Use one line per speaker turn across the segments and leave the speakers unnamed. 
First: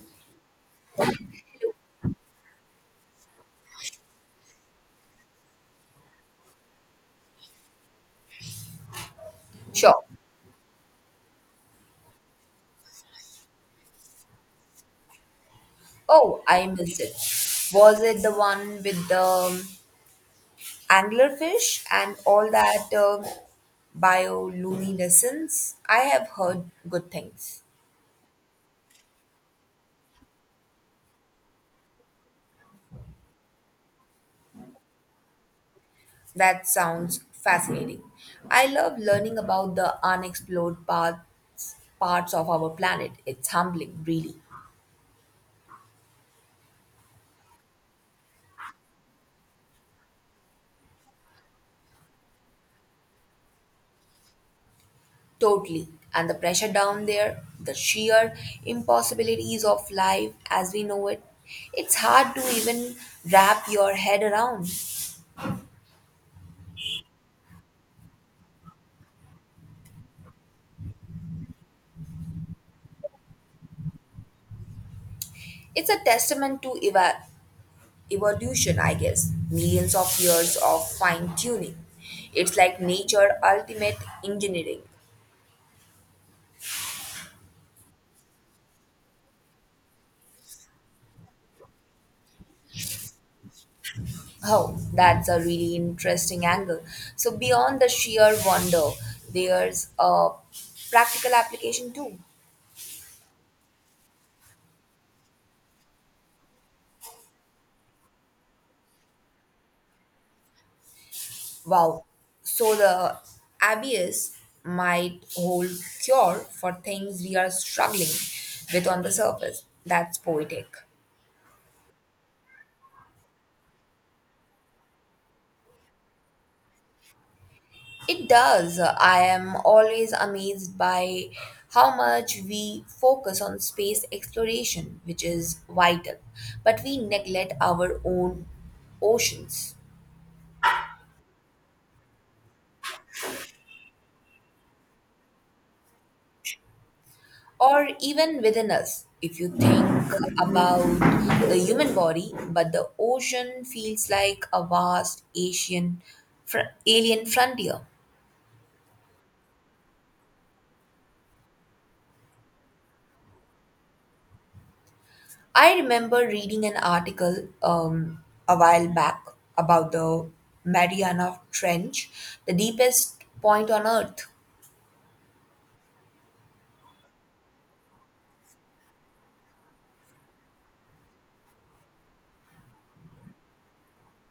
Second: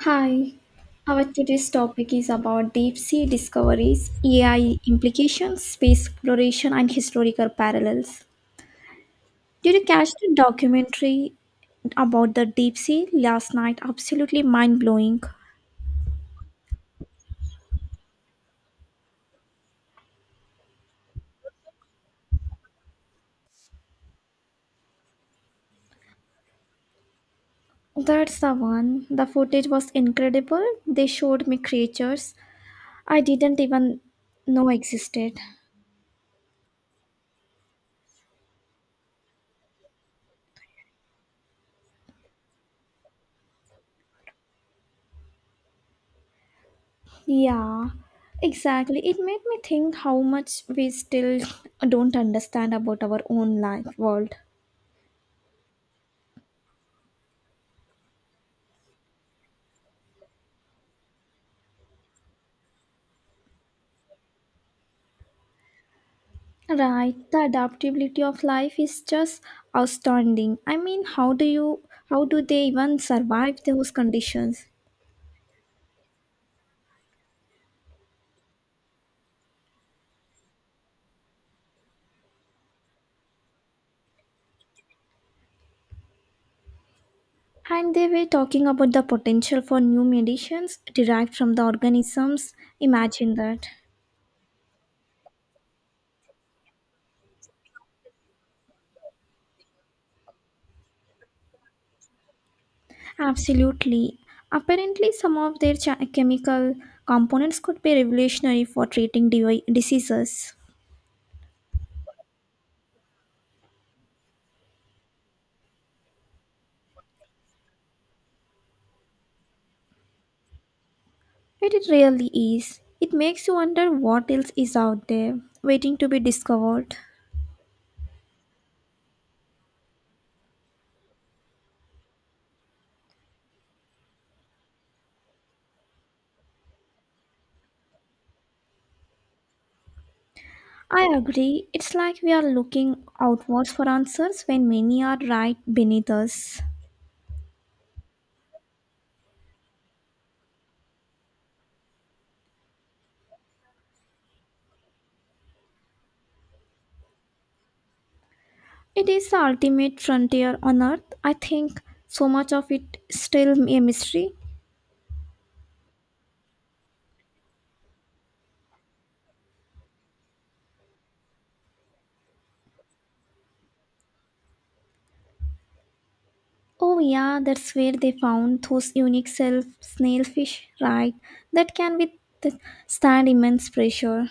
Hi, our today's topic is about deep sea discoveries, AI implications, space exploration, and historical parallels. Did you
Sure.
catch the documentary about the deep sea last night? Absolutely mind blowing.
Oh, I missed it. Was it the one with the anglerfish and all that bioluminescence? I have heard good things.
That's the one. The footage was incredible. They showed me creatures I didn't even know existed.
That sounds fascinating. I love learning about the unexplored parts of our planet. It's humbling, really.
Yeah, exactly. It made me think how much we still don't understand about our own life world.
Totally. And the pressure down there, the sheer impossibilities of life as we know it, it's hard to even wrap your head around.
Right, the adaptability of life is just astounding. I mean, how do they even survive those conditions?
It's a testament to evolution, I guess. Millions of years of fine tuning. It's like nature ultimate engineering.
And they were talking about the potential for new medicines derived from the organisms. Imagine that.
Oh, that's a really interesting angle. So, beyond the sheer wonder, there's a practical application too.
Absolutely. Apparently, some of their chemical components could be revolutionary for treating diseases.
Wow. So, the abyss might hold cure for things we are struggling with on the surface. That's poetic.
But it really is. It makes you wonder what else is out there waiting to be discovered.
It does. I am always amazed by how much we focus on space exploration, which is vital, but we neglect our own oceans
I agree. It's like we are looking outwards for answers when many are right beneath us.
or even within us. If you think about the human body, but the ocean feels like a vast Asian alien frontier.
It is the ultimate frontier on earth. I think so much of it still a mystery.
I remember reading an article a while back about the Mariana Trench, the deepest point on Earth.
Oh yeah, that's where they found those unique self snailfish, right? That can be stand immense pressure.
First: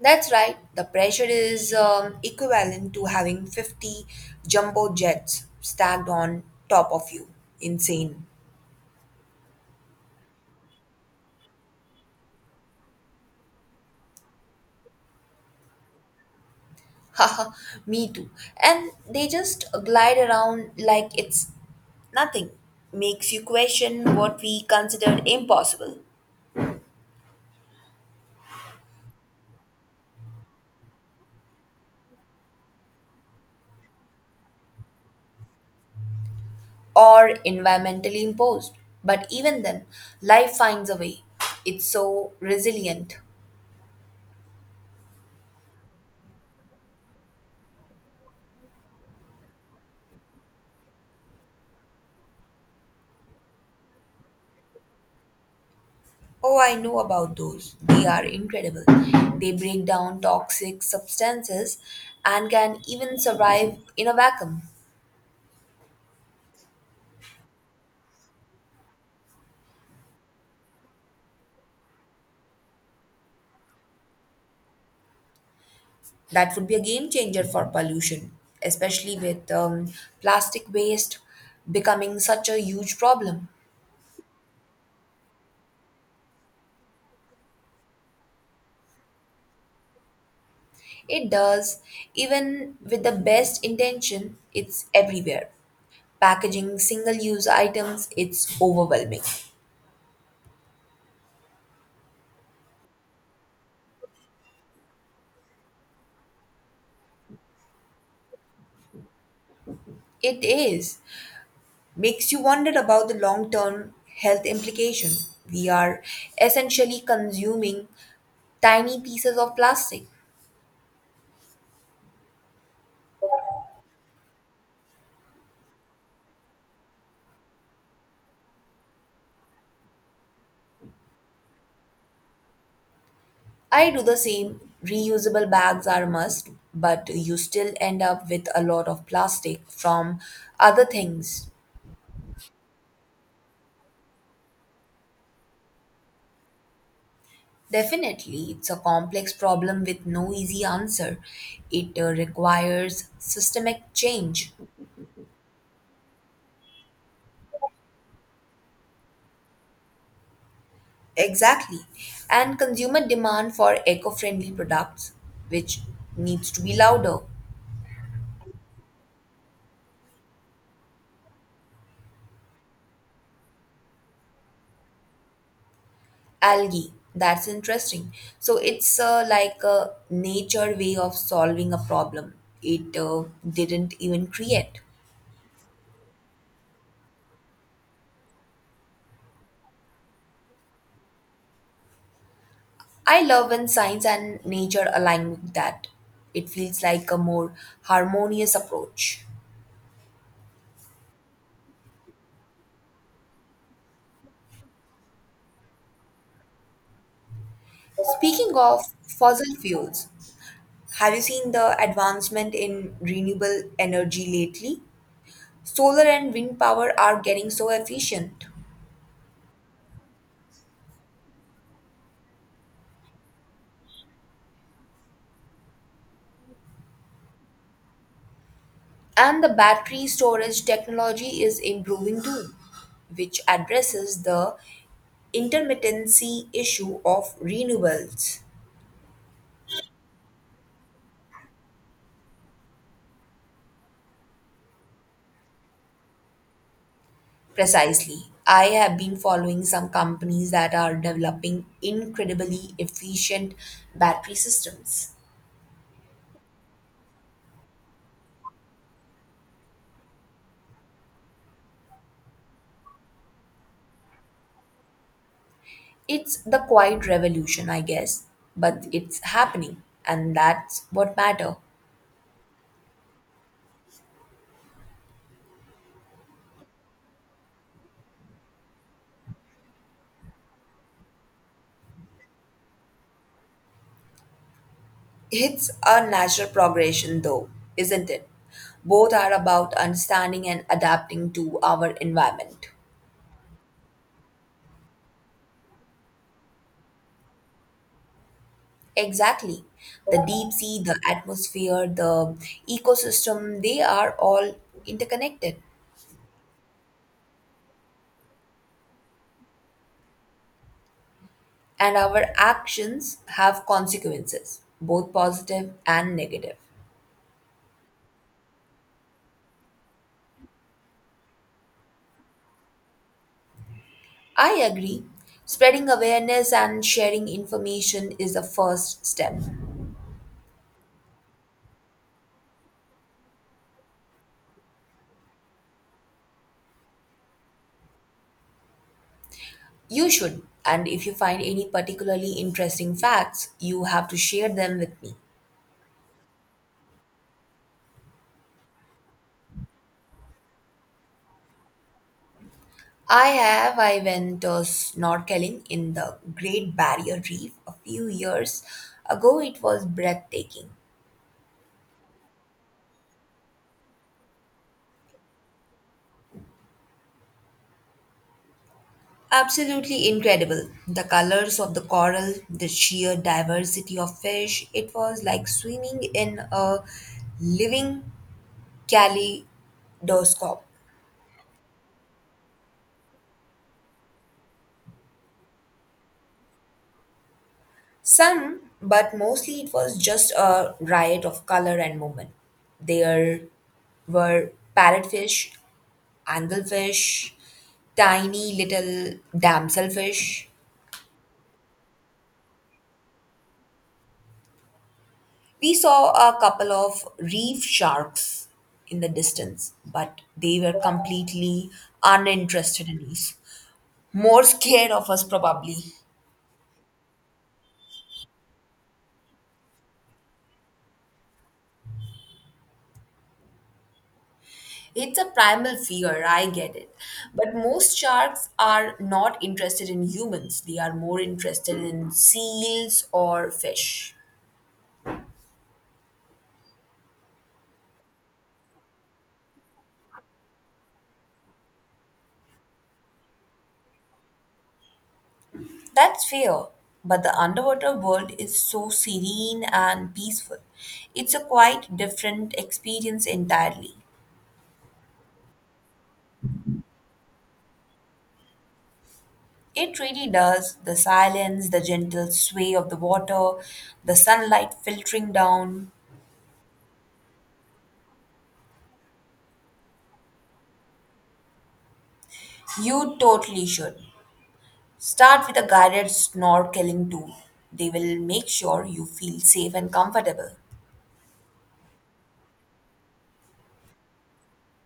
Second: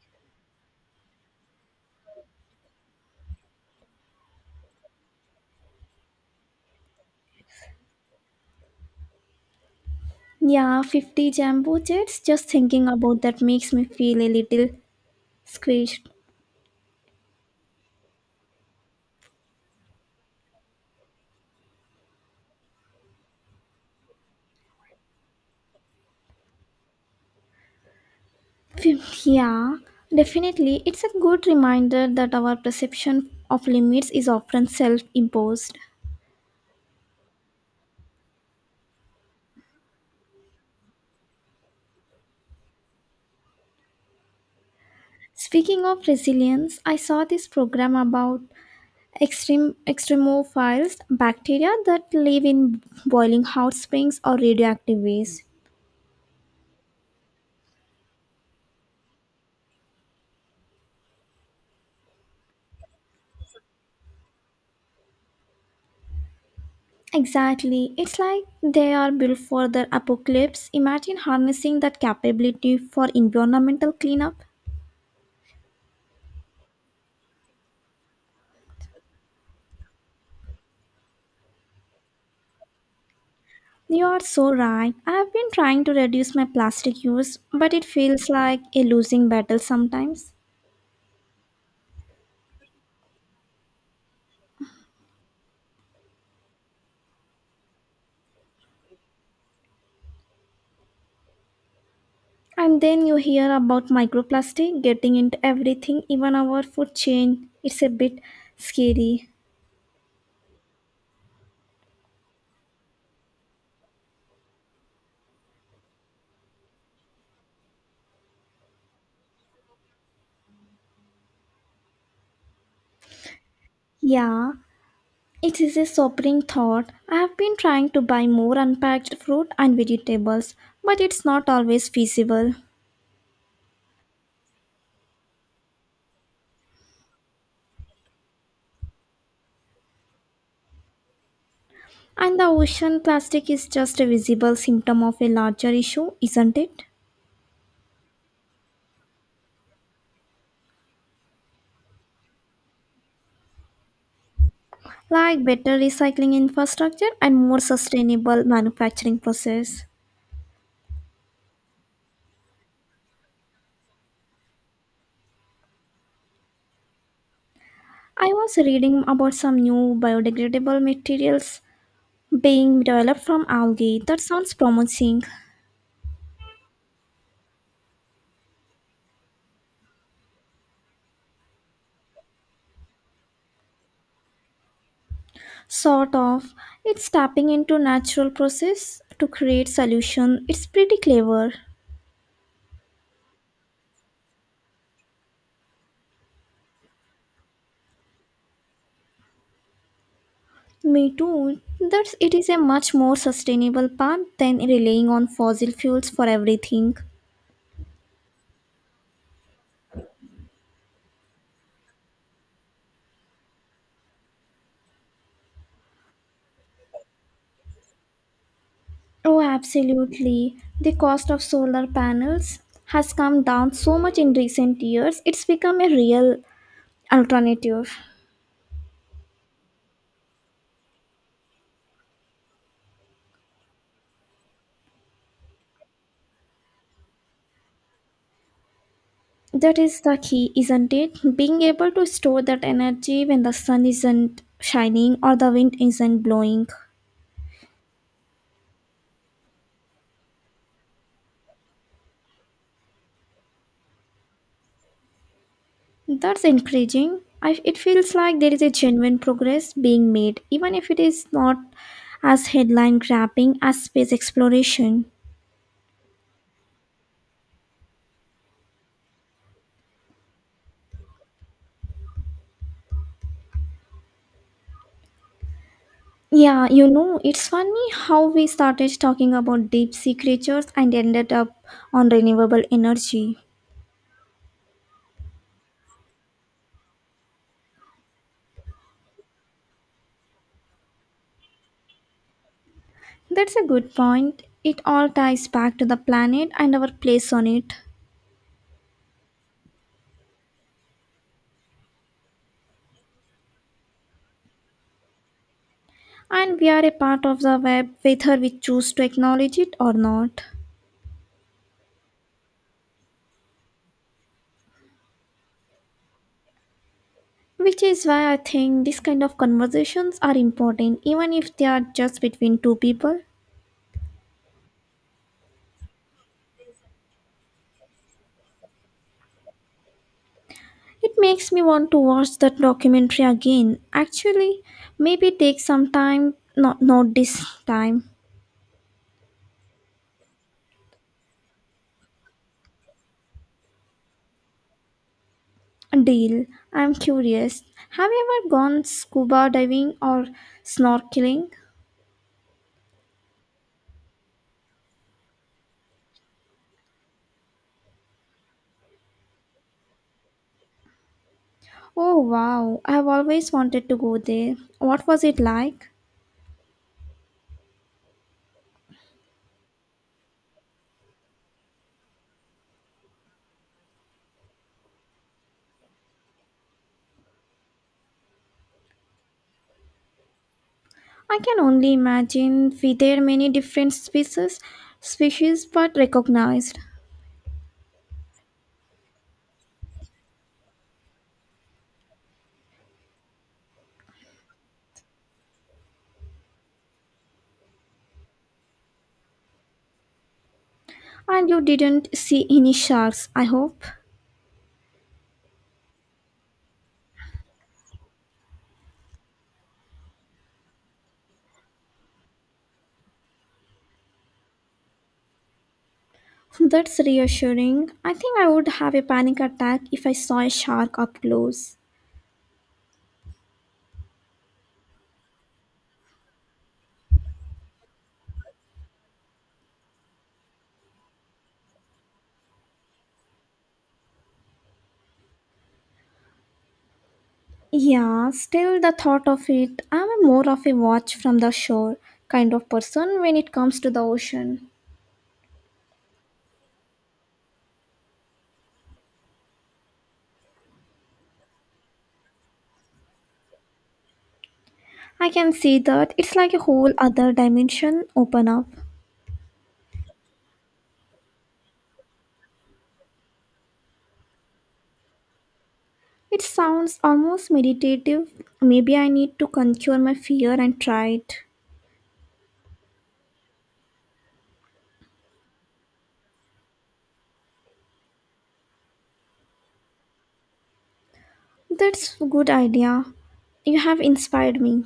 That's right, the pressure is equivalent to having 50 jumbo jets stacked on top of you. Insane.
Yeah, 50 jumbo jets. Just thinking about that makes me feel a little squished.
Haha, me too. And they just glide around like it's nothing. Makes you question what we considered impossible.
Yeah, definitely. It's a good reminder that our perception of limits is often self imposed.
Or environmentally imposed. But even then, life finds a way. It's so resilient.
Speaking of resilience, I saw this program about extreme extremophiles bacteria that live in boiling hot springs or radioactive waste.
Oh, I know about those. They are incredible. They break down toxic substances and can even survive in a vacuum.
Exactly. It's like they are built for the apocalypse. Imagine harnessing that capability for environmental cleanup.
That would be a game changer for pollution, especially with plastic waste becoming such a huge problem.
You are so right. I've been trying to reduce my plastic use, but it feels like a losing battle sometimes.
It does, even with the best intention, it's everywhere packaging, single use items, it's overwhelming.
And then you hear about microplastic getting into everything, even our food chain. It's a bit scary.
It is. Makes you wonder about the long term health implication. We are essentially consuming tiny pieces of plastic.
Yeah, it is a sobering thought. I have been trying to buy more unpacked fruit and vegetables, but it's not always feasible.
I do the same. Reusable bags are a must, but you still end up with a lot of plastic from other things.
And the ocean plastic is just a visible symptom of a larger issue, isn't it?
Definitely, it's a complex problem with no easy answer. It requires systemic change.
Like better recycling infrastructure and more sustainable manufacturing process.
Exactly. And consumer demand for eco friendly products, which needs to be louder.
I was reading about some new biodegradable materials being developed from algae. That sounds promising.
Algae, that's interesting. So it's like a nature way of solving a problem it didn't even create.
Sort of. It's tapping into natural process to create solution. It's pretty clever.
I love when science and nature align with that. It feels like a more harmonious approach.
Me too. That it is a much more sustainable path than relying on fossil fuels for everything.
Speaking of fossil fuels, have you seen the advancement in renewable energy lately? Solar and wind power are getting so efficient.
Oh, absolutely. The cost of solar panels has come down so much in recent years, it's become a real alternative.
And the battery storage technology is improving too, which addresses the intermittency issue of renewables.
That is the key, isn't it? Being able to store that energy when the sun isn't shining or the wind isn't blowing.
Precisely. I have been following some companies that are developing incredibly efficient battery systems.
That's encouraging. It feels like there is a genuine progress being made, even if it is not as headline grabbing as space exploration.
It's the quiet revolution, I guess, but it's happening, and that's what matter.
Yeah, you know, it's funny how we started talking about deep sea creatures and ended up on renewable energy.
It's a natural progression, though, isn't it? Both are about understanding and adapting to our environment.
That's a good point. It all ties back to the planet and our place on it.
Exactly. The deep sea, the atmosphere, the ecosystem, they are all interconnected.
And we are a part of the web whether we choose to acknowledge it or not.
And our actions have consequences, both positive and negative.
Which is why I think this kind of conversations are important, even if they are just between two people.
I agree. Spreading awareness and sharing information is the first step.
It makes me want to watch that documentary again. Actually, maybe take some time, not this time.
You should, and if you find any particularly interesting facts, you have to share them with me.
Deal. I'm curious. Have you ever gone scuba diving or snorkeling?
I have. I went snorkeling in the Great Barrier Reef a few years ago. It was breathtaking.
Oh wow, I've always wanted to go there. What was it like?
Absolutely incredible. The colors of the coral, the sheer diversity of fish, it was like swimming in a living kaleidoscope.
I can only imagine. Were there many different species but recognized.
Some, but mostly it was just a riot of color and movement. There were parrotfish, angelfish, tiny little damselfish.
And you didn't see any sharks, I hope.
We saw a couple of reef sharks in the distance, but they were completely uninterested in us. More scared of us, probably.
That's reassuring. I think I would have a panic attack if I saw a shark up close.
It's a primal fear, I get it. But most sharks are not interested in humans, they are more interested in seals or fish.
Yeah, still the thought of it, I'm a more of a watch from the shore kind of person when it comes to the ocean.
That's fair, but the underwater world is so serene and peaceful. It's a quite different experience entirely.
I can see that it's like a whole other dimension open up.
It really does. The silence, the gentle sway of the water, the sunlight filtering down.
It sounds almost meditative. Maybe I need to conquer my fear and try it.
You totally should. Start with a guided snorkeling tour. They will make sure you feel safe and comfortable.
That's a good idea. You have inspired me.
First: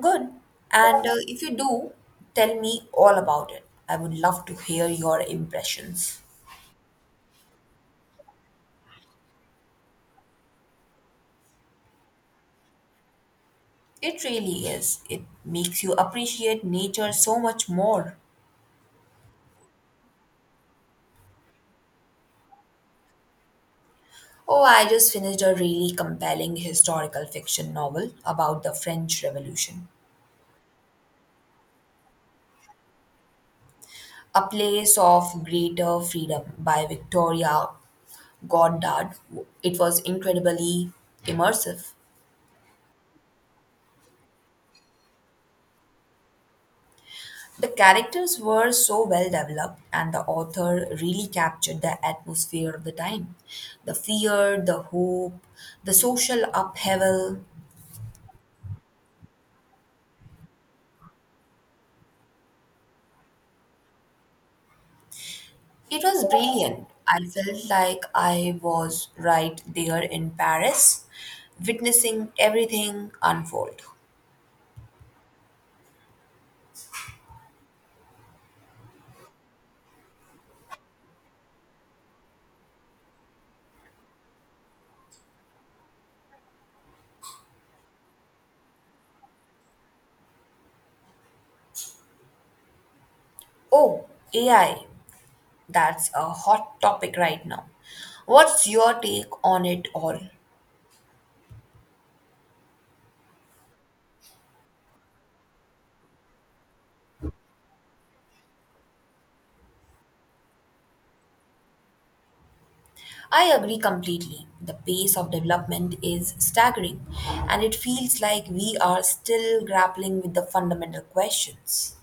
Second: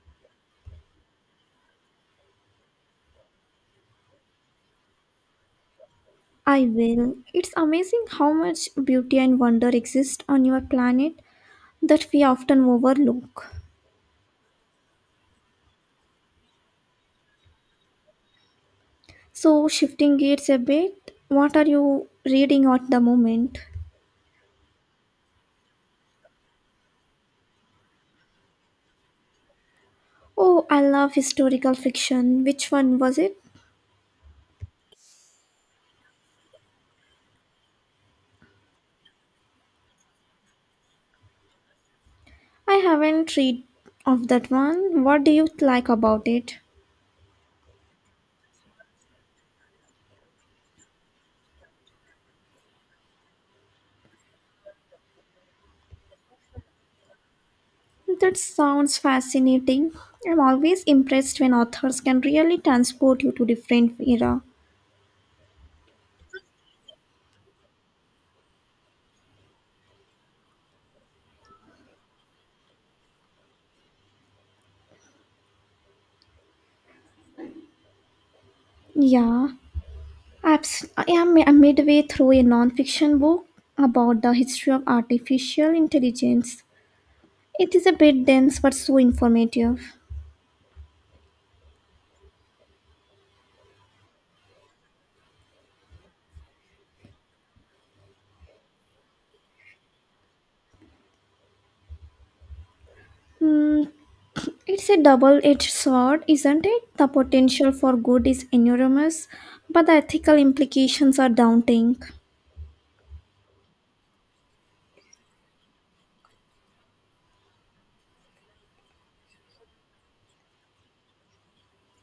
Good. And if you do, tell me all about it. I would love to hear your impressions.
I will. It's amazing how much beauty and wonder exist on your planet that we often overlook.
It really is. It makes you appreciate nature so much more.
So, shifting gears a bit, what are you reading at the moment?
Oh, I just finished a really compelling historical fiction novel about the French Revolution.
Oh, I love historical fiction. Which one was it?
A Place of Greater Freedom by Victoria Goddard, it was incredibly immersive.
I haven't read of that one. What do you like about it?
The characters were so well developed, and the author really captured the atmosphere of the time the fear, the hope, the social upheaval.
That sounds fascinating. I'm always impressed when authors can really transport you to different era.
It was brilliant. I felt like I was right there in Paris, witnessing everything unfold.
Yeah, I'm midway through a non-fiction book about the history of artificial intelligence. It is a bit dense but so informative.
Oh, AI, that's a hot topic right now. What's your take on it all?
Hmm, it's a double edged sword, isn't it? The potential for good is enormous, but the ethical implications are daunting.
I agree completely. The pace of development is staggering, and it feels like we are still grappling with the fundamental questions.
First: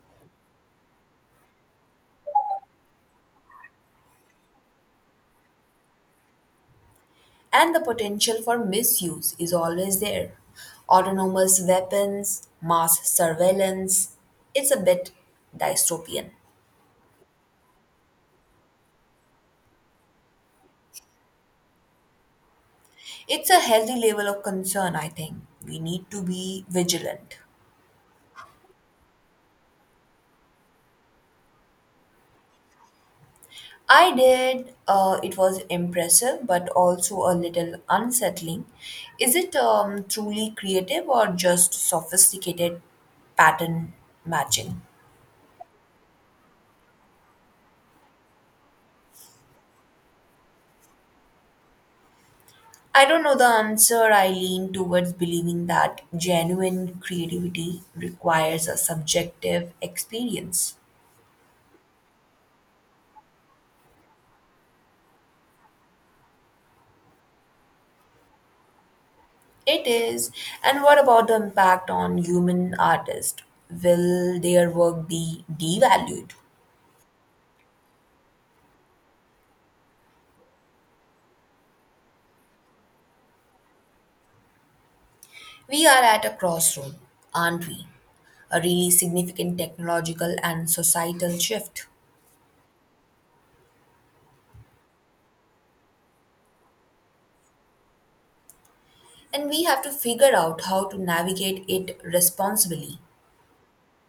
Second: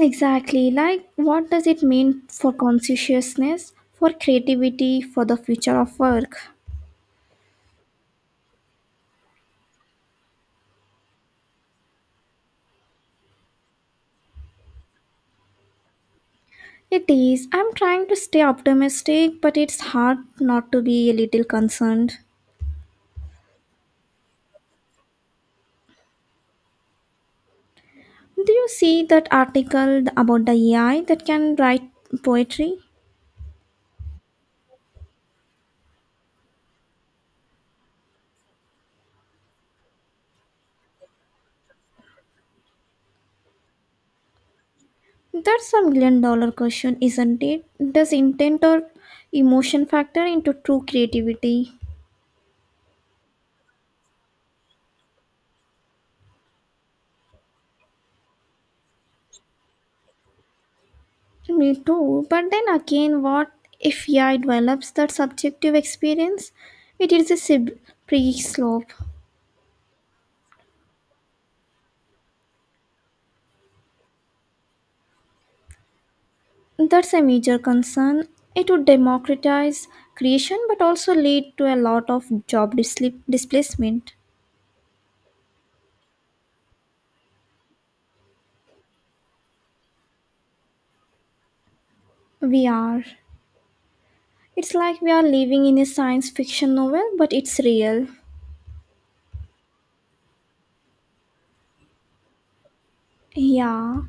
Exactly, like what does it mean for consciousness, for creativity, for the future of work?
And the potential for misuse is always there. Autonomous weapons, mass surveillance. It's a bit dystopian.
It is. I'm trying to stay optimistic, but it's hard not to be a little concerned.
It's a healthy level of concern, I think. We need to be vigilant.
Do you see that article about the AI that can write poetry?
I did. It was impressive, but also a little unsettling. Is it truly creative or just sophisticated pattern matching?
That's a million dollar question, isn't it? Does intent or emotion factor into true creativity?
I don't know the answer. I lean towards believing that genuine creativity requires a subjective experience.
Me too, but then again, what if AI develops that subjective experience? It is a pre slope.
It is. And what about the impact on human artists? Will their work be devalued?
That's a major concern. It would democratize creation but also lead to a lot of displacement.
We are at a crossroad, aren't we? A really significant technological and societal shift.
We are. It's like we are living in a science fiction novel, but it's real.
And we have to figure out how to navigate it responsibly.
Yeah.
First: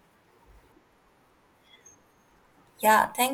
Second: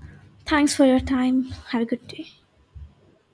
Thanks for your time. Have a good day.
Yeah, thank you.